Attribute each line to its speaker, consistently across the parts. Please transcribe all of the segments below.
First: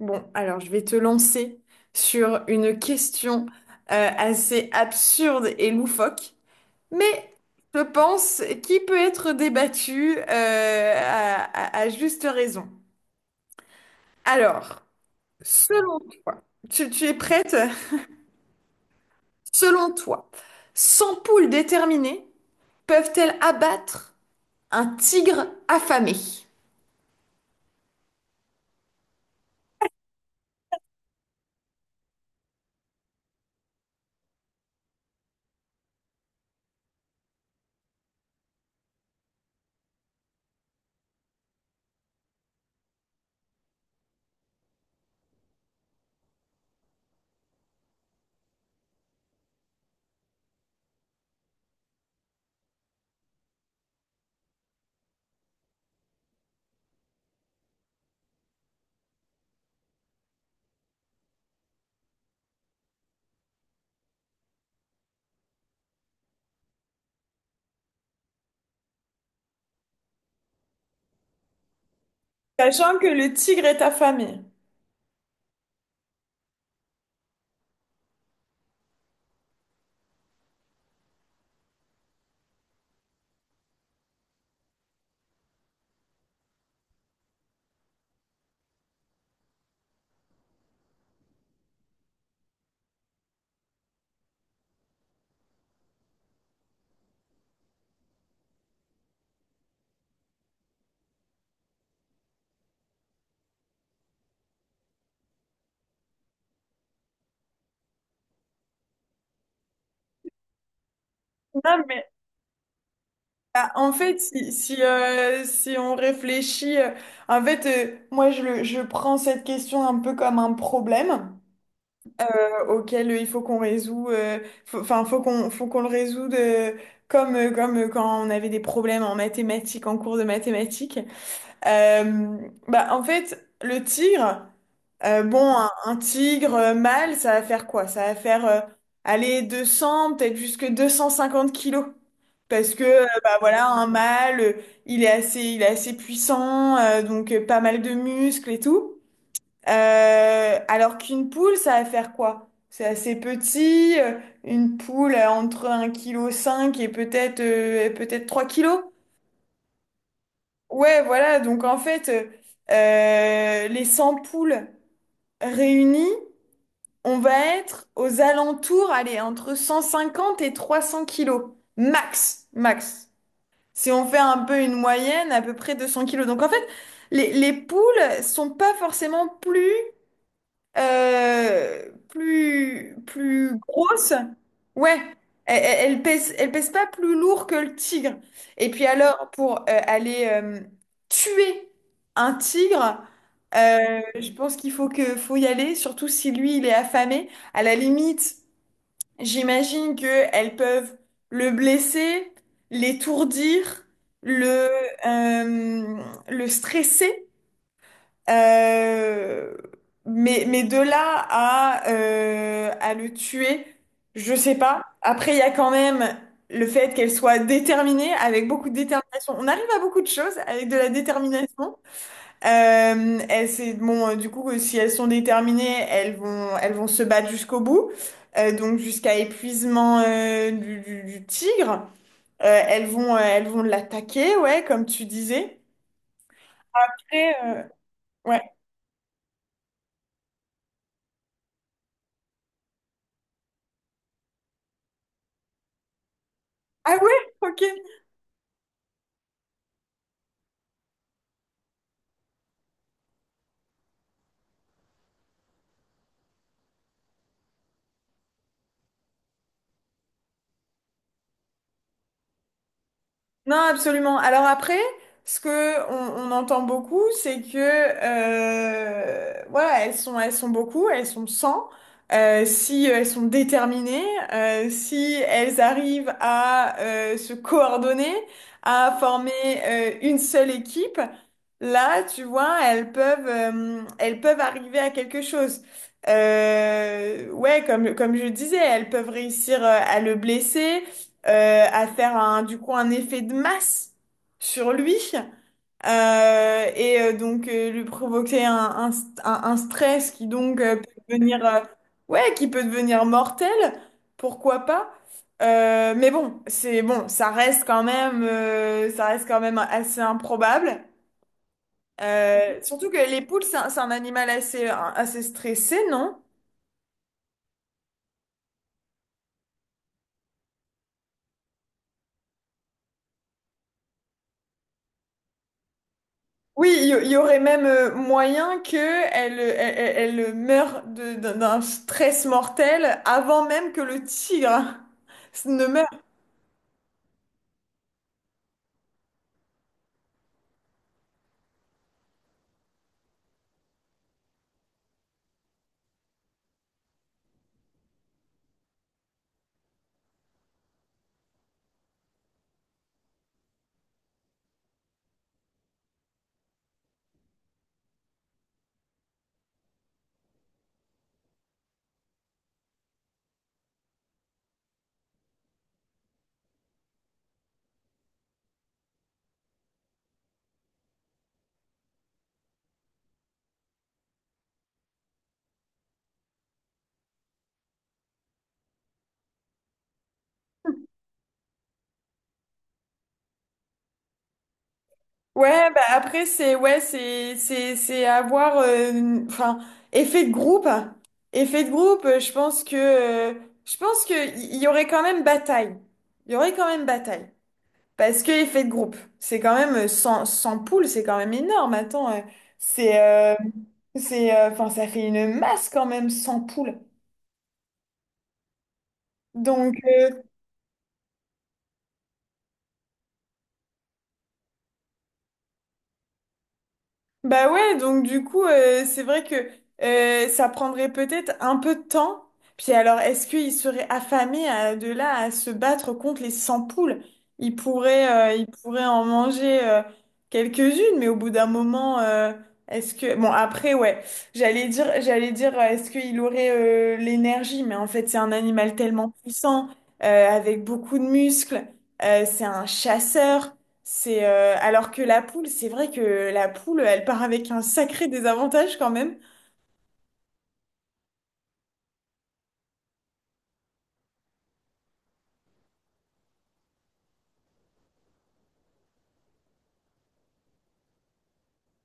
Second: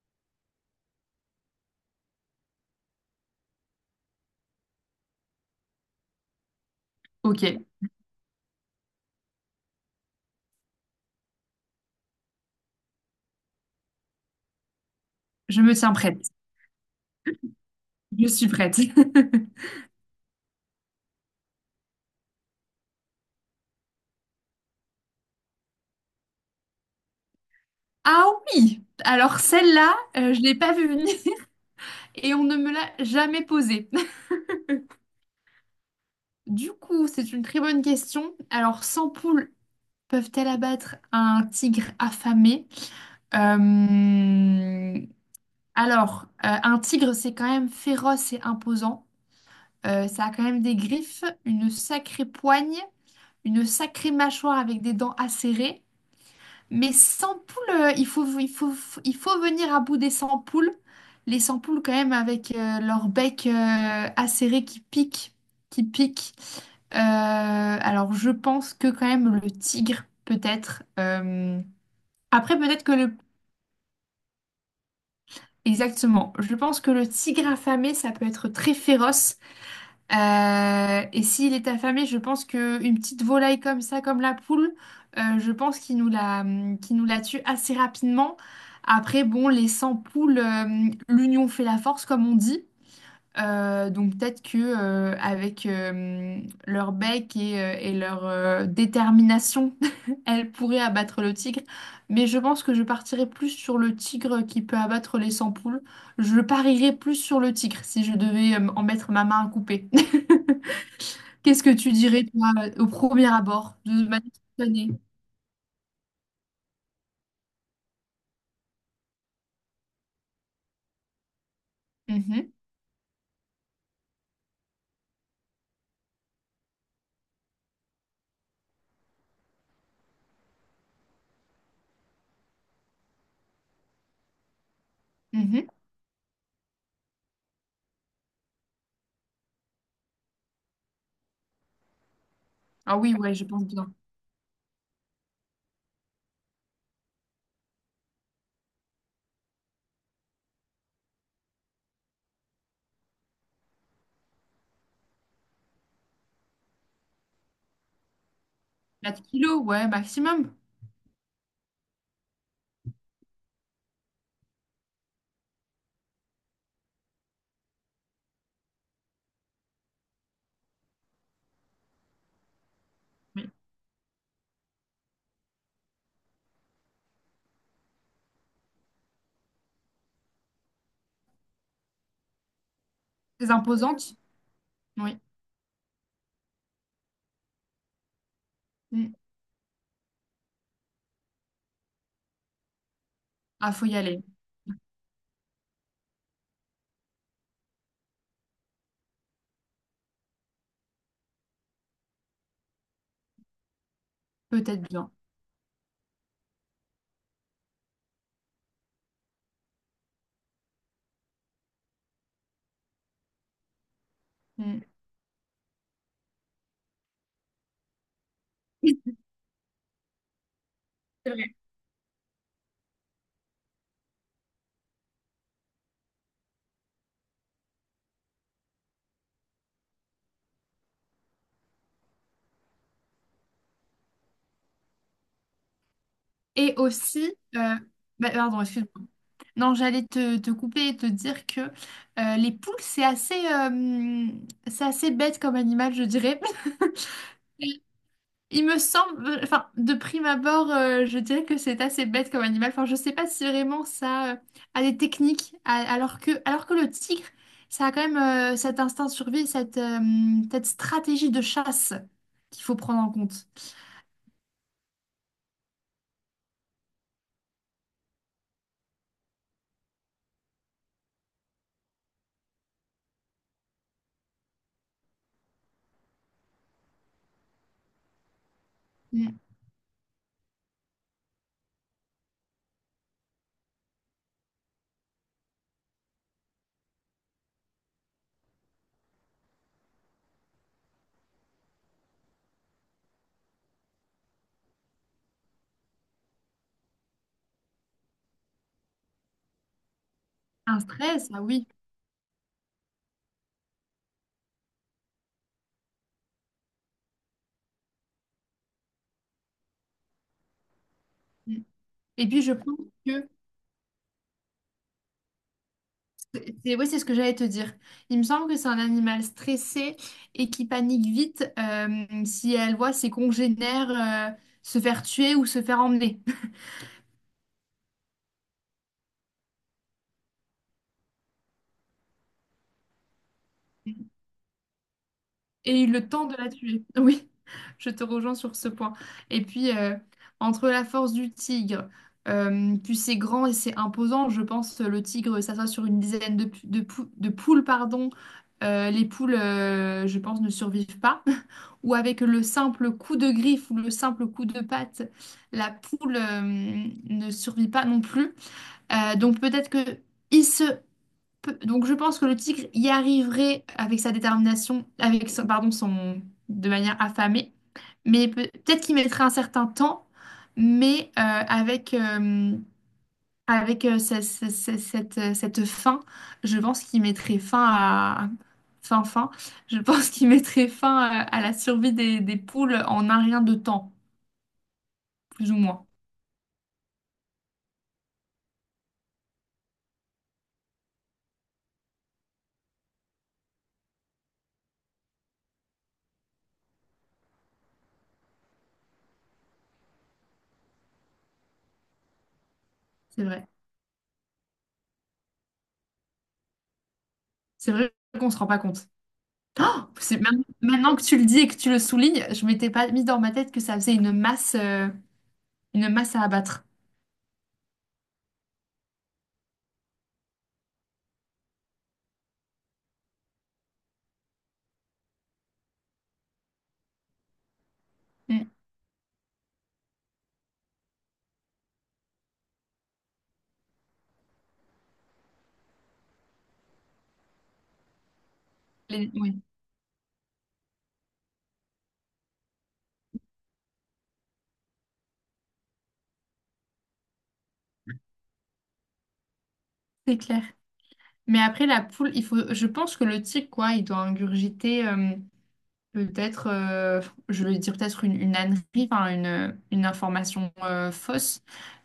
Speaker 1: Bon, alors je vais te lancer sur une question assez absurde et loufoque, mais
Speaker 2: Ok,
Speaker 1: je pense qui peut être débattue à juste raison. Alors,
Speaker 2: je me tiens
Speaker 1: selon
Speaker 2: prête.
Speaker 1: toi, tu es prête?
Speaker 2: Je suis prête.
Speaker 1: Selon toi, 100 poules déterminées peuvent-elles abattre un tigre affamé?
Speaker 2: Ah oui! Alors celle-là, je l'ai pas vue venir et on ne me l'a jamais posée. Du coup, c'est une très bonne question. Alors, 100 poules peuvent-elles abattre un tigre affamé? Euh, Alors, un tigre, c'est quand même féroce et imposant. Ça a quand même des griffes, une sacrée poigne, une sacrée mâchoire avec des dents acérées. Mais sans poules, il faut venir à bout des sans poules. Les sans poules, quand même, avec leur bec acéré qui pique, qui pique. Alors, je pense que quand même le tigre, peut-être. Après, peut-être que
Speaker 1: Sachant que
Speaker 2: le...
Speaker 1: le tigre est affamé.
Speaker 2: Exactement. Je pense que le tigre affamé, ça peut être très féroce. Et s'il est affamé, je pense qu'une petite volaille comme ça, comme la poule, je pense qu'il nous la tue assez rapidement. Après, bon, les 100 poules, l'union fait la force, comme on dit. Donc peut-être que avec leur bec et leur détermination, elles pourraient abattre le tigre. Mais je pense que je partirais plus sur le tigre qui peut abattre les 100 poules. Je parierais plus sur le tigre si je devais en mettre ma main à couper. Qu'est-ce que
Speaker 1: Non,
Speaker 2: tu
Speaker 1: mais
Speaker 2: dirais toi au premier
Speaker 1: bah,
Speaker 2: abord
Speaker 1: en
Speaker 2: de
Speaker 1: fait,
Speaker 2: manière
Speaker 1: si, si,
Speaker 2: spontanée?
Speaker 1: euh, si on réfléchit, en fait, moi, je prends cette question un peu comme un problème
Speaker 2: Mhm,
Speaker 1: auquel il faut qu'on résout, faut qu'on le résoudre comme quand on avait des problèmes en mathématiques, en cours de mathématiques. Euh, Bah, en fait, le tigre, bon,
Speaker 2: mhm.
Speaker 1: un tigre mâle, ça va faire quoi? Ça va faire aller 200, peut-être jusque 250 kilos. Parce que,
Speaker 2: Ah oui,
Speaker 1: bah
Speaker 2: ouais, je pense
Speaker 1: voilà, un
Speaker 2: bien.
Speaker 1: mâle, il est assez puissant, donc pas mal de muscles et tout. Alors qu'une poule, ça va faire quoi? C'est assez petit, une poule entre 1,5 kg et peut-être 3 kilos.
Speaker 2: 4 kilos, ouais, maximum.
Speaker 1: Ouais, voilà, donc en fait, les 100 poules réunies, on va être aux alentours, allez, entre 150 et 300 kilos, max.
Speaker 2: Oui.
Speaker 1: Si on fait un peu une moyenne, à peu près 200 kilos. Donc en fait, les poules sont pas forcément plus
Speaker 2: Très
Speaker 1: plus grosse.
Speaker 2: imposante.
Speaker 1: Ouais,
Speaker 2: Oui.
Speaker 1: elle pèse pas plus lourd que le tigre. Et puis
Speaker 2: Mm.
Speaker 1: alors, pour aller tuer un tigre,
Speaker 2: Ah, faut y aller.
Speaker 1: je pense qu'il faut faut y aller, surtout si lui, il est affamé. À la limite, j'imagine qu'elles peuvent le blesser, l'étourdir, le,
Speaker 2: Peut-être bien.
Speaker 1: euh, le stresser. Euh, mais de là à le tuer, je sais
Speaker 2: Mm.
Speaker 1: pas. Après, il y a quand même le fait qu'elle soit déterminée, avec beaucoup de
Speaker 2: C'est
Speaker 1: détermination. On arrive à beaucoup de choses avec de la
Speaker 2: vrai.
Speaker 1: détermination. Elles, c'est, bon, du coup, si elles sont déterminées, elles vont se battre jusqu'au bout. Donc jusqu'à épuisement du tigre. Elles vont l'attaquer, ouais, comme tu disais.
Speaker 2: Et
Speaker 1: Après,
Speaker 2: aussi, bah,
Speaker 1: ouais.
Speaker 2: pardon, excuse-moi. Non, j'allais te couper et te dire que les poules, c'est assez bête comme animal, je dirais.
Speaker 1: Ah ouais, ok.
Speaker 2: Il me semble, enfin, de prime abord, je dirais que c'est assez bête comme animal. Enfin, je sais pas si vraiment ça a des techniques, alors que le tigre, ça a quand même cet instinct de survie, cette stratégie de chasse qu'il faut prendre en compte.
Speaker 1: Non, absolument. Alors après, ce que on entend beaucoup, c'est que voilà, elles sont beaucoup, elles sont cent. Si elles sont déterminées, si elles arrivent à se coordonner, à former
Speaker 2: Mm.
Speaker 1: une seule équipe, là, tu vois, elles peuvent arriver à quelque chose. Ouais, comme je disais, elles peuvent réussir à le blesser, à faire du coup un effet de masse sur lui donc lui provoquer un stress qui donc
Speaker 2: Un
Speaker 1: peut
Speaker 2: stress, ah
Speaker 1: devenir
Speaker 2: oui.
Speaker 1: ouais qui peut devenir mortel, pourquoi pas. Mais bon c'est bon ça reste quand même ça reste quand même assez improbable.
Speaker 2: Mm. Et puis je pense
Speaker 1: Surtout que les
Speaker 2: que
Speaker 1: poules c'est c'est un animal assez assez stressé, non?
Speaker 2: c'est, oui, c'est ce que j'allais te dire. Il me semble que c'est un animal stressé et qui panique vite si elle voit ses congénères euh, se faire tuer ou se faire emmener.
Speaker 1: Oui, il y aurait même moyen que elle meure d'un stress mortel avant même que le tigre ne
Speaker 2: Et eu
Speaker 1: meure.
Speaker 2: le temps de la tuer. Oui, je te rejoins sur ce point. Et puis, entre la force du tigre, puis c'est grand et c'est imposant, je pense le tigre s'assoit sur une dizaine de poules, pardon. Les poules, je pense, ne survivent pas. Ou avec le simple coup de griffe ou le simple coup de patte, la poule, ne survit pas non plus. Donc peut-être que... il se Donc je pense que le tigre y arriverait avec sa détermination, avec pardon, son, de manière affamée, mais peut-être qu'il mettrait un certain temps, mais avec, cette fin, je pense qu'il mettrait fin à... Fin, fin, je pense qu'il mettrait fin à la survie des poules en un rien de temps, plus ou
Speaker 1: Ouais, bah
Speaker 2: moins.
Speaker 1: après c'est ouais c'est avoir enfin effet de groupe, effet de groupe. Euh, je pense que il y aurait quand même bataille. Il y aurait quand même bataille. Parce que effet de groupe, c'est quand même 100 poules, c'est quand même énorme. Attends, c'est
Speaker 2: C'est
Speaker 1: euh,
Speaker 2: vrai.
Speaker 1: c'est enfin ça fait une masse quand même 100 poules.
Speaker 2: C'est vrai qu'on se rend pas compte. Oh,
Speaker 1: Donc euh,
Speaker 2: maintenant que tu le dis et que tu le soulignes, je m'étais pas mis dans ma tête que ça faisait une masse à abattre.
Speaker 1: Bah ouais, donc du coup, c'est vrai que ça prendrait peut-être un peu de temps. Puis alors, est-ce qu'ils seraient affamés de là à se battre contre les 100 poules? Ils
Speaker 2: Mm.
Speaker 1: pourraient en manger quelques-unes, mais au bout d'un moment, est-ce que... Bon, après, ouais, j'allais dire, est-ce qu'il aurait l'énergie? Mais en fait, c'est un animal tellement
Speaker 2: Oui,
Speaker 1: puissant, avec beaucoup de muscles, c'est un chasseur. C'est Alors que la poule, c'est vrai que la poule, elle part avec un sacré désavantage quand même.
Speaker 2: c'est clair. Mais après la poule, il faut, je pense que le tigre, quoi, il doit ingurgiter peut-être, je vais dire peut-être une ânerie, enfin une information fausse.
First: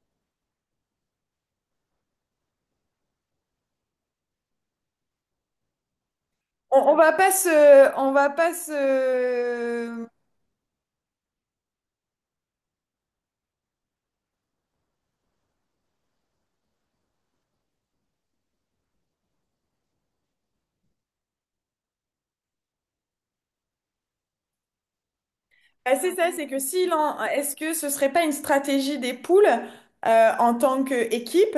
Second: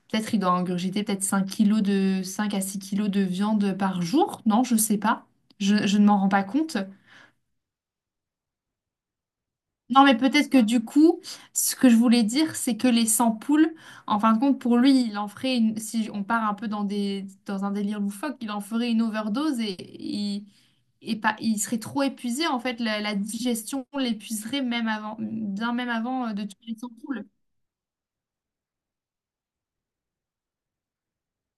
Speaker 2: Peut-être il doit ingurgiter peut-être 5 kilos de 5 à 6 kilos de viande par jour. Non, je sais pas. Je ne m'en rends pas compte.
Speaker 1: On va pas se.
Speaker 2: Non, mais peut-être que du coup, ce que je voulais dire, c'est que les 100 poules, en fin de compte, pour lui, il en ferait une, si on part un peu dans un délire loufoque, il en ferait une overdose et il, et pas, il serait trop épuisé, en fait, la digestion l'épuiserait même avant, bien même
Speaker 1: Ah, c'est
Speaker 2: avant
Speaker 1: ça,
Speaker 2: de
Speaker 1: c'est que
Speaker 2: tuer les 100 poules.
Speaker 1: est-ce que ce serait pas une stratégie des poules en tant qu'équipe?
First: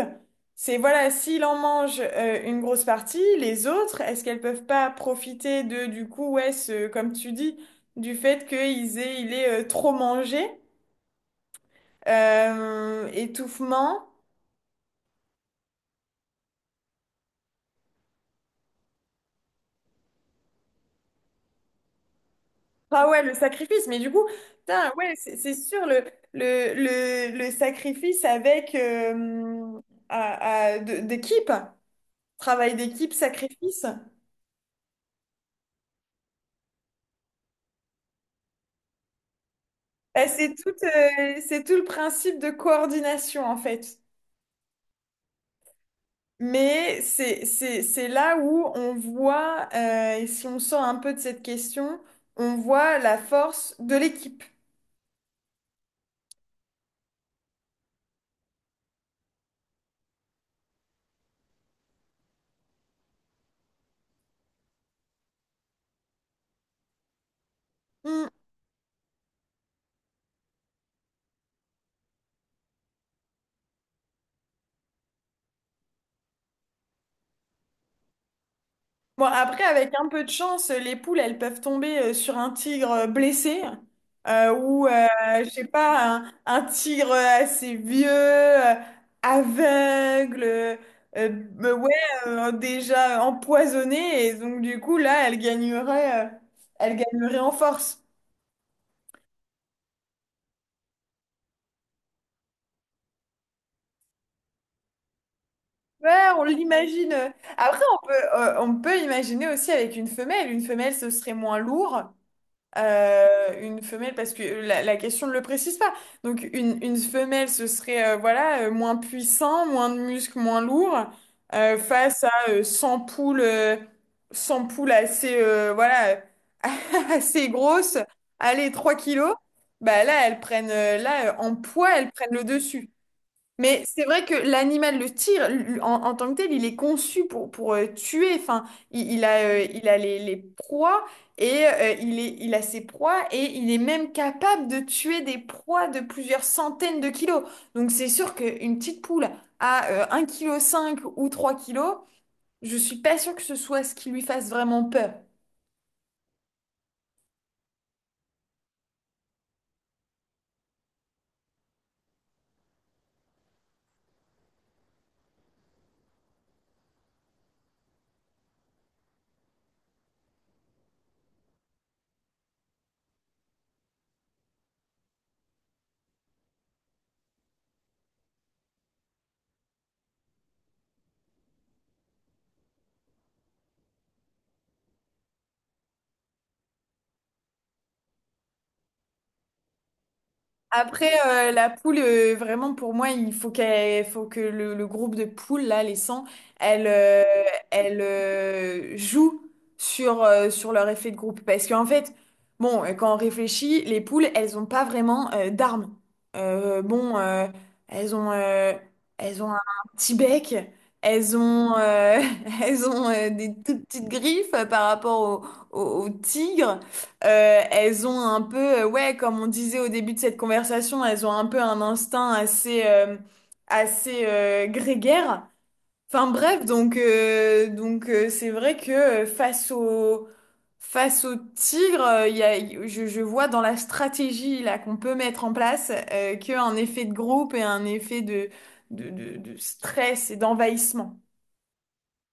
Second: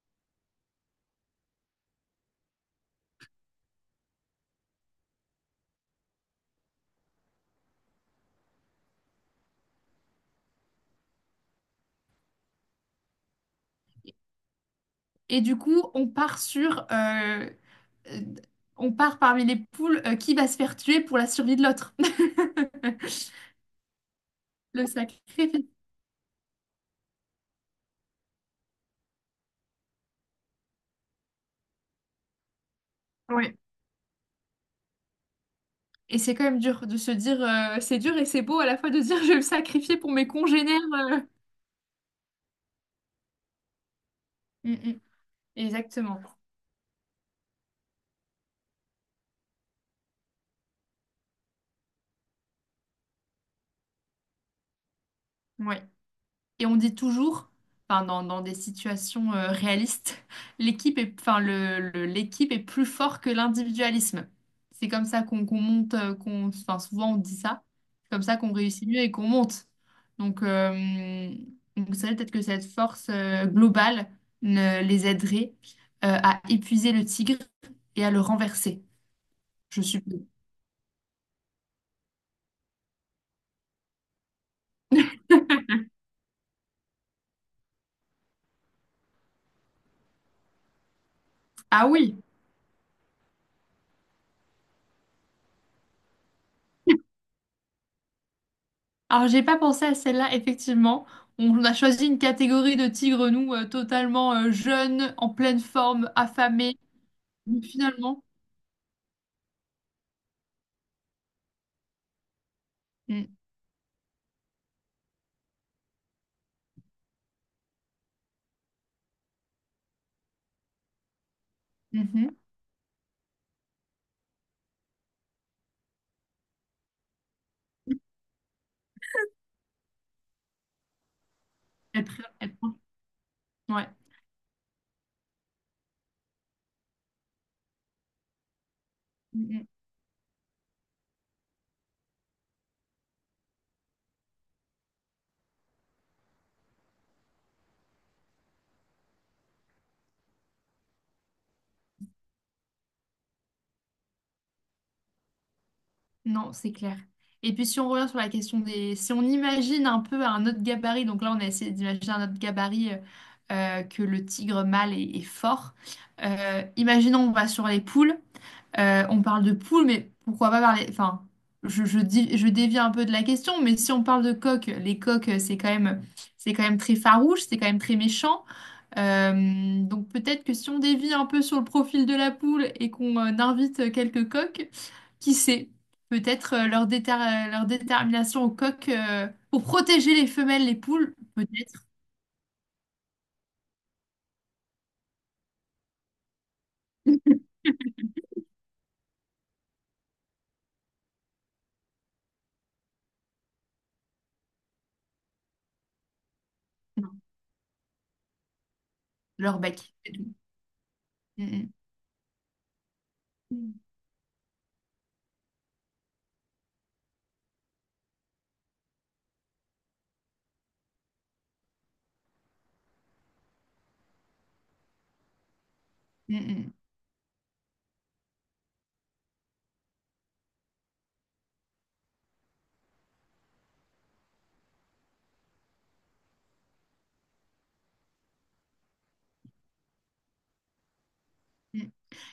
Speaker 1: C'est voilà, s'il en mange une grosse partie, les autres, est-ce qu'elles peuvent pas profiter de du coup, ouais, ce, comme tu dis, du fait qu'ils aient, il est trop mangé, étouffement.
Speaker 2: Et du coup, euh, on part parmi les poules, qui va se faire tuer pour la survie de l'autre?
Speaker 1: Ah ouais, le sacrifice, mais du coup,
Speaker 2: Le
Speaker 1: putain, ouais,
Speaker 2: sacré.
Speaker 1: c'est sûr, le, le sacrifice avec d'équipe, travail d'équipe,
Speaker 2: Oui.
Speaker 1: sacrifice.
Speaker 2: Et c'est quand même dur de se dire, c'est dur et c'est beau à la fois de se dire je vais me sacrifier pour
Speaker 1: Eh,
Speaker 2: mes congénères. euh.
Speaker 1: c'est tout le principe de coordination en fait.
Speaker 2: Mm, mm. Exactement.
Speaker 1: Mais c'est là où on voit, et si on sort un peu de cette question, on voit la force de l'équipe.
Speaker 2: Ouais. Et on dit toujours, enfin dans des situations réalistes, l'équipe est, enfin l'équipe est plus fort que l'individualisme. C'est comme ça qu'on monte, qu'on, enfin souvent on dit ça. C'est comme
Speaker 1: Hmm.
Speaker 2: ça qu'on réussit mieux et qu'on monte. Donc, euh, donc c'est vrai peut-être que cette force globale ne les aiderait à épuiser le tigre et à le renverser.
Speaker 1: Bon, après,
Speaker 2: Je
Speaker 1: avec un
Speaker 2: suppose.
Speaker 1: peu de chance, les poules, elles peuvent tomber sur un tigre blessé ou, je sais pas, un tigre assez vieux, aveugle,
Speaker 2: Ah
Speaker 1: ouais,
Speaker 2: oui.
Speaker 1: déjà empoisonné. Et donc, du coup, là, elle gagnerait en force.
Speaker 2: Alors j'ai pas pensé à celle-là, effectivement. On a choisi une catégorie de tigres, nous, totalement jeunes, en pleine
Speaker 1: Ouais,
Speaker 2: forme,
Speaker 1: on
Speaker 2: affamés.
Speaker 1: l'imagine.
Speaker 2: Mais
Speaker 1: Après,
Speaker 2: finalement,
Speaker 1: on peut imaginer aussi avec une femelle. Une femelle, ce serait moins lourd.
Speaker 2: mm,
Speaker 1: Euh, une femelle, parce que la question ne le précise pas. Donc une femelle, ce serait voilà, moins puissant, moins de muscles, moins lourd, face
Speaker 2: mhm,
Speaker 1: à 100 poules, 100 poules assez, voilà, assez grosses, allez, 3 kilos, bah là, là, en poids,
Speaker 2: elle
Speaker 1: elles
Speaker 2: pr-
Speaker 1: prennent le
Speaker 2: elle prend-
Speaker 1: dessus. Mais
Speaker 2: ouais.
Speaker 1: c'est vrai que l'animal, en, en tant que tel, il est conçu pour tuer. Enfin,
Speaker 2: Mm, mm.
Speaker 1: il a les proies il a ses proies et il est même capable de tuer des proies de plusieurs centaines de kilos. Donc c'est sûr qu'une petite poule à 1,5 kg ou 3 kilos, je suis pas sûre que ce soit ce qui lui fasse vraiment peur.
Speaker 2: Non, c'est clair. Et puis si on revient sur la question des... Si on imagine un peu un autre gabarit, donc là on a essayé d'imaginer un autre gabarit que le tigre mâle est fort. Imaginons on va sur les poules. On parle de poule, mais pourquoi pas parler... Enfin, je, dis, je dévie un peu de la question, mais si on parle de coq, les coqs, c'est quand même très farouche, c'est quand même très méchant. Donc peut-être que si on dévie un peu sur le profil de la poule et qu'on invite quelques coqs, qui sait, peut-être leur détermination au coq pour protéger les femelles, les
Speaker 1: Après,
Speaker 2: poules,
Speaker 1: la
Speaker 2: peut-être
Speaker 1: poule, vraiment, pour moi, il faut qu'elle, faut que le groupe de poules, là, les 100, elle, euh, elle joue sur, sur leur effet de groupe. Parce qu'en fait, bon, quand on réfléchit, les poules, elles n'ont pas vraiment d'armes.
Speaker 2: non,
Speaker 1: Bon, elles ont, euh, elles ont
Speaker 2: leur
Speaker 1: un
Speaker 2: bec. C'est
Speaker 1: petit
Speaker 2: tout.
Speaker 1: bec, elles
Speaker 2: Mm,
Speaker 1: ont, euh, elles ont des
Speaker 2: mm.
Speaker 1: toutes petites griffes par rapport au tigre. Elles ont un peu, ouais, comme on disait au début de cette conversation, elles ont un peu un instinct assez, assez grégaire. Enfin
Speaker 2: Mm,
Speaker 1: bref,
Speaker 2: mm.
Speaker 1: donc c'est vrai que face au tigre, il y a, je vois dans la stratégie là qu'on peut mettre en place qu'un effet de groupe et un effet de, de stress et d'envahissement.
Speaker 2: Mm.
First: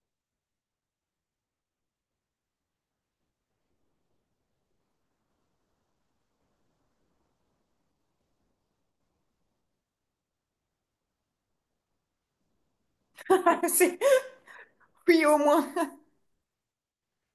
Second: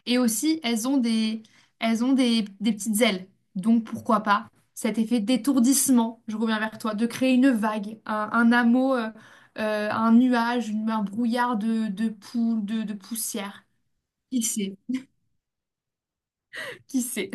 Speaker 2: Et aussi, elles ont des petites ailes. Donc, pourquoi pas cet effet d'étourdissement, je reviens vers toi, de créer une vague, un hameau, un nuage, un brouillard de poussière.
Speaker 1: C'est-
Speaker 2: Qui sait?
Speaker 1: Oui, au moins.
Speaker 2: Qui sait?